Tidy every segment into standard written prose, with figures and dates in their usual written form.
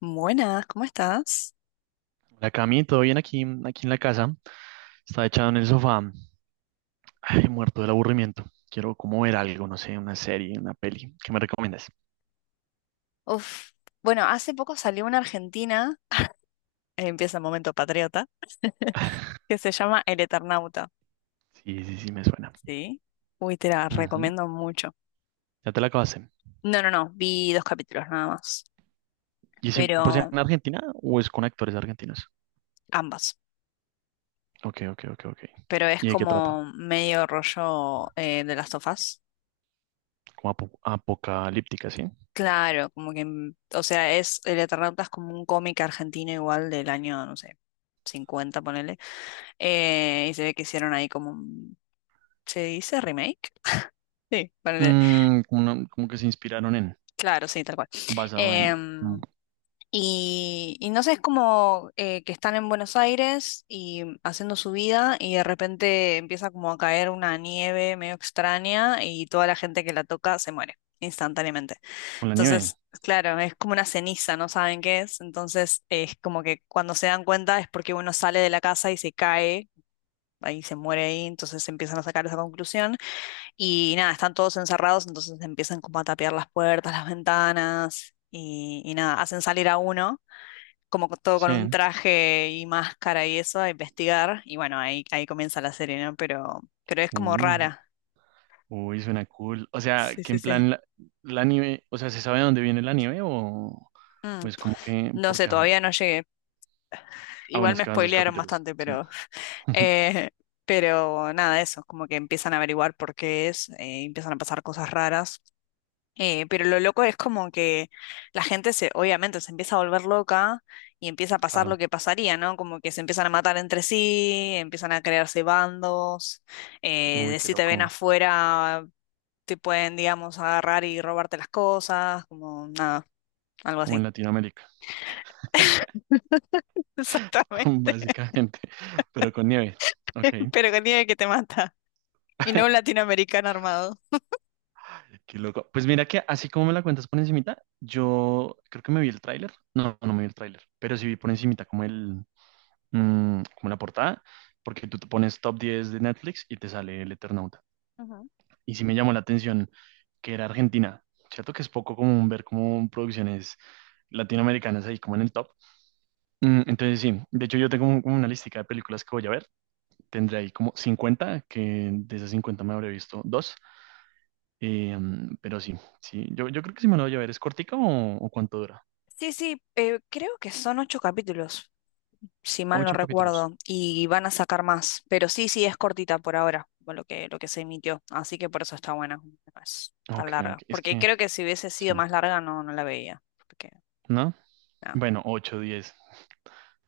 Buenas, ¿cómo estás? Hola Cami, ¿todo bien aquí en la casa? Estaba echado en el sofá, ay, muerto del aburrimiento. Quiero como ver algo, no sé, una serie, una peli. ¿Qué me recomiendas? Uf. Bueno, hace poco salió una argentina, empieza el momento patriota, que se llama El Eternauta. Sí, sí, sí, me suena. Sí. Uy, te la Ujú, recomiendo mucho. ya te la acabaste. No, no, no, vi dos capítulos nada más, ¿Y es 100% pero en Argentina o es con actores argentinos? ambas. Ok, ok, ok, ok. Pero es ¿Y de qué trata? como medio rollo de las tofas. Como apocalíptica, ¿sí? Claro, como que, o sea, es El Eternauta es como un cómic argentino igual del año, no sé, 50 ponele. Y se ve que hicieron ahí como, ¿se dice remake? Sí, para leer. Mm, como, como que se inspiraron en, Claro, sí, tal cual. basado en, mm, Em, y no sé, es como que están en Buenos Aires y haciendo su vida y de repente empieza como a caer una nieve medio extraña y toda la gente que la toca se muere instantáneamente. con la nieve. Entonces, claro, es como una ceniza, no saben qué es. Entonces, es como que cuando se dan cuenta es porque uno sale de la casa y se cae, ahí se muere ahí, entonces empiezan a sacar esa conclusión. Y nada, están todos encerrados, entonces empiezan como a tapiar las puertas, las ventanas y nada, hacen salir a uno, como todo con un Sí. traje y máscara y eso, a investigar. Y bueno, ahí comienza la serie, ¿no? Pero es como rara. Uy, suena cool. O sea, Sí, que sí, en sí. plan la nieve, o sea, ¿se sabe de dónde viene la nieve o Mm, es como que, No sé, porque, ajá? todavía no llegué. Ah, bueno, Igual es me que van dos spoilearon capítulos, bastante, sí. pero, eh, pero nada, eso, como que empiezan a averiguar por qué es, empiezan a pasar cosas raras. Pero lo loco es como que la gente se, obviamente, se empieza a volver loca y empieza a pasar Claro. lo que pasaría, ¿no? Como que se empiezan a matar entre sí, empiezan a crearse bandos, Uy, de qué si te ven loco. afuera te pueden, digamos, agarrar y robarte las cosas, como nada, algo Como en así. Latinoamérica, Exactamente. básicamente, pero con nieve. Ok, Pero que tiene que te mata. Y no un latinoamericano armado. qué loco. Pues mira que así como me la cuentas por encimita, yo creo que me vi el tráiler. No, no me vi el tráiler, pero sí vi por encimita como el, mm, como la portada, porque tú te pones top 10 de Netflix y te sale el Eternauta. Ujú. Y sí me llamó la atención que era Argentina. Cierto que es poco común ver como producciones latinoamericanas ahí como en el top. Mm, entonces sí, de hecho yo tengo como una listica de películas que voy a ver. Tendré ahí como cincuenta, que de esas 50 me habré visto dos. Pero sí, sí, yo creo que sí me lo voy a ver. ¿Es cortica o cuánto dura? Sí, sí, creo que son ocho capítulos, si mal no Ocho capítulos. recuerdo, y van a sacar más, pero sí, sí, es cortita por ahora, por lo que se emitió, así que por eso está buena, no es tan Ok, larga, ok, es porque que, creo que si hubiese sí, sido más larga no, no la veía, porque, ¿no? no, Bueno, ocho, diez,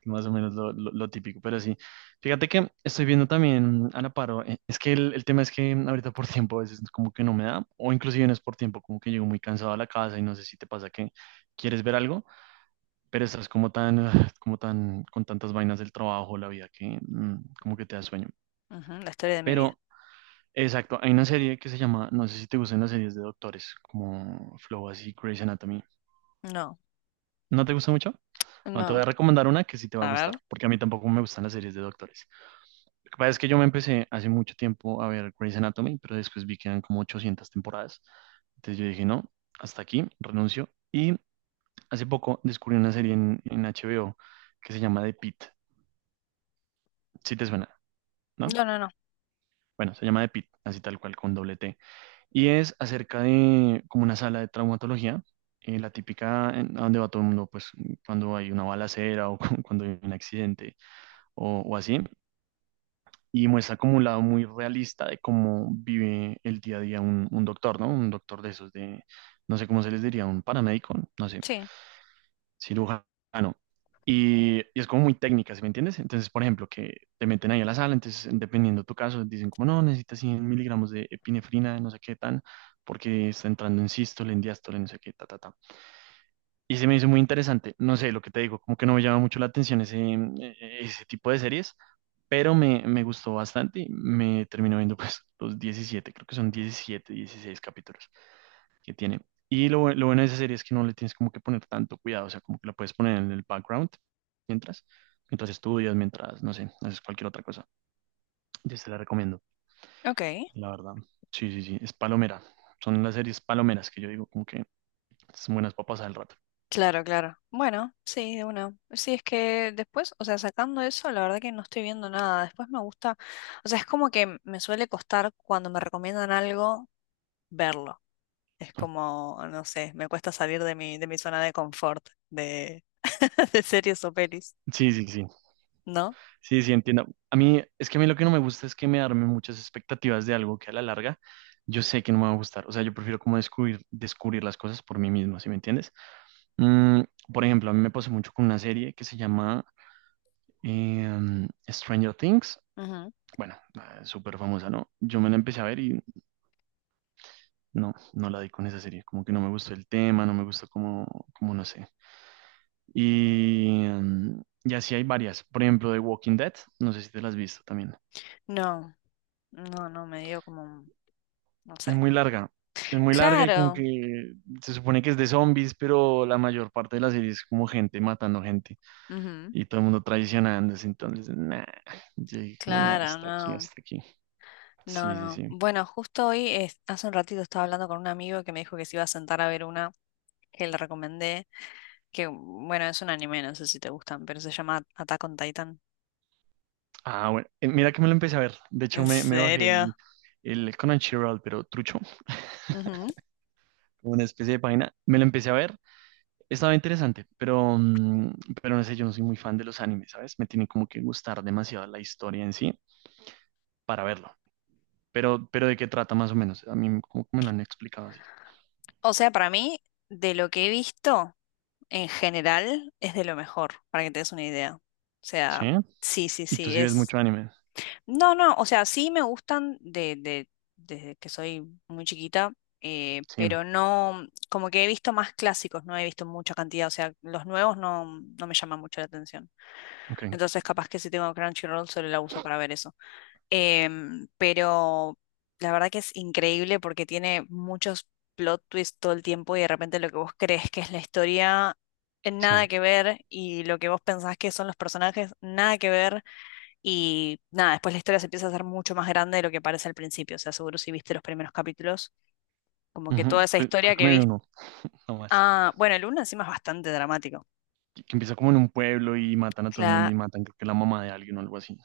más o menos lo típico, pero sí. Fíjate que estoy viendo también a la paro. Es que el tema es que ahorita por tiempo a veces como que no me da, o inclusive no es por tiempo, como que llego muy cansado a la casa y no sé si te pasa que quieres ver algo, pero estás como tan, ah, como tan, con tantas vainas del trabajo, la vida, que como que te da sueño. ujú, la historia de mi vida. Pero, exacto, hay una serie que se llama, no sé si te gustan las series de doctores, como Flow así, Grey's Anatomy. No, ¿No te gusta mucho? Bueno, te no. voy a recomendar una que sí te va a A ver. gustar, porque a mí tampoco me gustan las series de doctores. Lo que pasa es que yo me empecé hace mucho tiempo a ver Grey's Anatomy, pero después vi que eran como 800 temporadas. Entonces yo dije, no, hasta aquí, renuncio. Y hace poco descubrí una serie en HBO que se llama The Pitt, si te suena, ¿no? No, no, no. Bueno, se llama The Pitt, así tal cual, con doble T. Y es acerca de como una sala de traumatología, la típica a donde va todo el mundo, pues cuando hay una balacera o cuando hay un accidente o así. Y muestra como un lado muy realista de cómo vive el día a día un doctor, ¿no? Un doctor de esos de, no sé cómo se les diría, un paramédico, no sé, Sí. cirujano. Y es como muy técnica, ¿sí me entiendes? Entonces, por ejemplo, que te meten ahí a la sala, entonces, dependiendo de tu caso, dicen como, no, necesitas 100 miligramos de epinefrina, no sé qué tan, porque está entrando en sístole, en diástole, no sé qué, ta, ta, ta. Y se me hizo muy interesante. No sé, lo que te digo, como que no me llama mucho la atención ese tipo de series, pero me gustó bastante. Y me terminó viendo pues los diecisiete, creo que son 17 16 capítulos que tiene. Y lo bueno de esa serie es que no le tienes como que poner tanto cuidado, o sea, como que la puedes poner en el background mientras, mientras estudias, mientras, no sé, haces cualquier otra cosa. Yo te la recomiendo, Ok. la verdad. Sí, sí, sí, es palomera. Son las series palomeras que yo digo como que son buenas papas al rato. Claro, claro. Bueno, sí, de una. Sí, es que después, o sea, sacando eso, la verdad que no estoy viendo nada. Después me gusta, o sea, es como que me suele costar cuando me recomiendan algo verlo. Es como, no sé, me cuesta salir de mi zona de confort de, de series o pelis, Sí, sí, sí. ¿no? Sí, sí, entiendo. A mí, es que a mí lo que no me gusta es que me arme muchas expectativas de algo que a la larga yo sé que no me va a gustar. O sea, yo prefiero como descubrir las cosas por mí mismo, ¿sí me entiendes? Mm, por ejemplo, a mí me pasó mucho con una serie que se llama Stranger Things. Ujú. Bueno, súper famosa, ¿no? Yo me la empecé a ver y no, no la di con esa serie. Como que no me gustó el tema, no me gustó como no sé. Y, mm, y así hay varias. Por ejemplo, The Walking Dead, no sé si te las has visto también. No, no, no, me dio como, no Es sé. muy larga. Es muy larga y como Claro. que se supone que es de zombies, pero la mayor parte de la serie es como gente matando gente Ujú. y todo el mundo traicionándose. Entonces, nah, yo dije como, nah, Claro, no. hasta aquí. No, Sí, sí, no. sí. Bueno, justo hoy, hace un ratito estaba hablando con un amigo que me dijo que se iba a sentar a ver una que le recomendé, que bueno, es un anime, no sé si te gustan, pero se llama Attack on Titan. Ah, bueno, mira que me lo empecé a ver. De hecho, ¿En me bajé serio? el Crunchyroll, pero trucho, Ujú. como una especie de página. Me lo empecé a ver. Estaba interesante, pero, mm, pero no sé, yo no soy muy fan de los animes, ¿sabes? Me tiene como que gustar demasiado la historia en sí para verlo. Pero ¿de qué trata más o menos? A mí como que me lo han explicado así. O sea, para mí, de lo que he visto en general, es de lo mejor, para que te des una idea. O ¿Sí? sea, sí, sí, ¿Y tú sí, sí ves es. mucho anime? No, no, o sea, sí me gustan desde que soy muy chiquita, Sí. pero no, como que he visto más clásicos, no he visto mucha cantidad, o sea, los nuevos no, no me llaman mucho la atención. Ok. Entonces, capaz que si tengo Crunchyroll solo la uso para ver eso. Pero la verdad que es increíble porque tiene muchos plot twists todo el tiempo y de repente lo que vos crees que es la historia, Sí. nada que ver, y lo que vos pensás que son los personajes, nada que ver. Y nada, después la historia se empieza a hacer mucho más grande de lo que parece al principio. O sea, seguro si viste los primeros capítulos, como que Ujú. toda esa Creo historia que que me vi viste. uno, nomás. Ah, bueno, el uno encima es bastante dramático. Que empieza como en un pueblo y matan a todo el mundo Cla- y matan, creo que la mamá de alguien o algo así.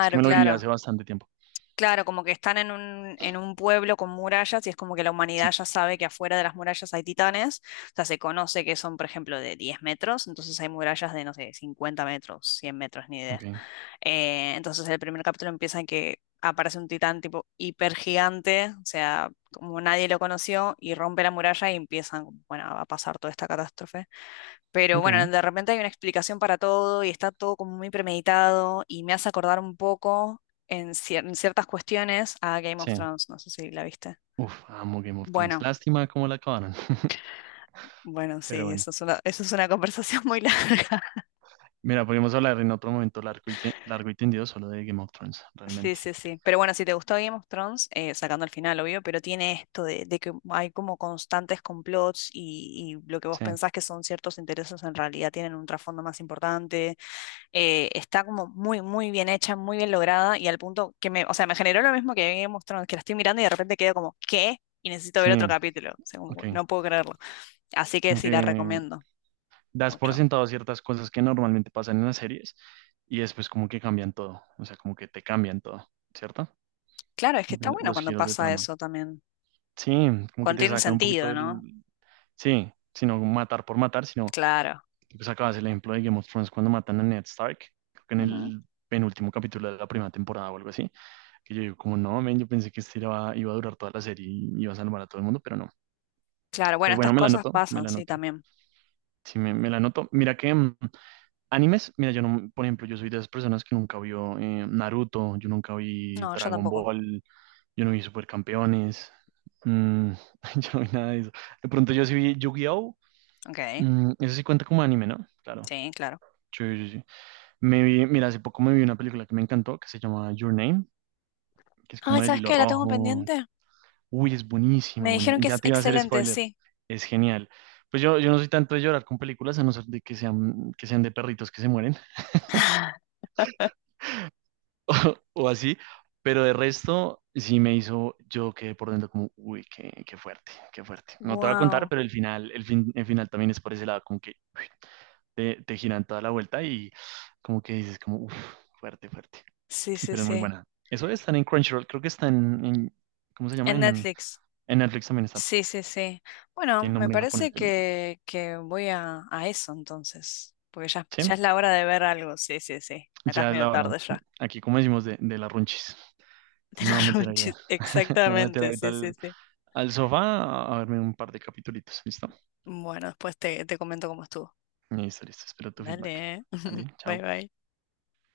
Es que me lo vi hace claro. bastante tiempo. Claro, como que están en un pueblo con murallas y es como que la humanidad Sí. ya sabe que afuera de las murallas hay titanes. O sea, se conoce que son, por ejemplo, de 10 metros, entonces hay murallas de, no sé, 50 metros, 100 metros, ni idea. Ok. Entonces el primer capítulo empieza en que aparece un titán tipo hiper gigante, o sea, como nadie lo conoció, y rompe la muralla y empiezan, como, bueno, a pasar toda esta catástrofe. Pero Ok. bueno, de repente hay una explicación para todo y está todo como muy premeditado y me hace acordar un poco en ciertas cuestiones a Game of Sí. Thrones, no sé si la viste. Uf, amo Game of Thrones. Bueno, Lástima cómo la acabaron. bueno, Pero sí, bueno. eso es una conversación muy larga. Mira, podemos hablar en otro momento largo y largo y tendido solo de Game of Thrones, Sí, realmente. sí, sí. Pero bueno, si te gustó Game of Thrones, sacando el final, obvio, pero tiene esto de que hay como constantes complots y lo que vos Sí. pensás que son ciertos intereses en realidad tienen un trasfondo más importante. Está como muy, muy bien hecha, muy bien lograda y al punto que me, o sea, me generó lo mismo que Game of Thrones, que la estoy mirando y de repente quedo como, ¿qué? Y necesito Sí. ver otro capítulo. O sea, como, Ok. no puedo creerlo. Así que Como sí, que la recomiendo das por mucho. sentado ciertas cosas que normalmente pasan en las series y después como que cambian todo, o sea, como que te cambian todo, ¿cierto? Claro, es que Como que está bueno los cuando giros de pasa trama. eso también. Sí, como que Cuando te tiene sacan un poquito sentido, ¿no? del... Sí, sino matar por matar, sino Claro. tú sacabas el ejemplo de Game of Thrones cuando matan a Ned Stark, creo que en el penúltimo capítulo de la primera temporada o algo así, que yo digo como no, men, yo pensé que este iba a durar toda la serie y iba a salvar a todo el mundo, pero no. Claro, bueno, Pues bueno, estas cosas me pasan, la sí, noto. también. Sí, me la noto. Mira que... mm, animes, mira, yo no, por ejemplo, yo soy de esas personas que nunca vio Naruto, yo nunca vi No, yo Dragon tampoco. Ball, yo no vi Supercampeones, mm, yo no vi nada de eso. De pronto yo sí vi Yu-Gi-Oh! Ok, Mm, eso sí cuenta como anime, ¿no? Claro. sí, claro. Sí, sí, sí. Me vi, mira, hace poco me vi una película que me encantó, que se llama Your Name, que es Ay, como el ¿sabes hilo qué? La tengo rojo. pendiente. Uy, es buenísima, Me dijeron buenísima. que Ya es te iba a hacer excelente, spoiler. sí. Es genial. Pues yo no soy tanto de llorar con películas, a no ser de que sean de perritos que se mueren, o así, pero de resto sí me hizo, yo quedé por dentro como, uy, qué, qué fuerte, qué fuerte. No te voy a contar, Wow. pero el final, el final también es por ese lado, como que te giran toda la vuelta y como que dices como, uff, fuerte, fuerte, Sí, sí, pero es muy sí. buena. Eso de estar en Crunchyroll, creo que está ¿cómo se llama? En Netflix. En Netflix también está, Sí, sí, sí. Bueno, tiene me nombre en japonés, parece pero que voy a eso entonces. Porque ya, sí, ya es la hora de ver algo. Sí, sí, sí. Acá es ya es medio la hora. tarde ya. Aquí, como decimos, de las runchis. Entonces De me voy a los meter allá. runchis. Me voy a meter Exactamente, ahorita sí, sí, sí. al sofá a verme un par de capitulitos, ¿listo? Bueno, después te comento cómo estuvo. Listo, listo. Espero tu feedback. Dale. Vale, Bye, chao. bye.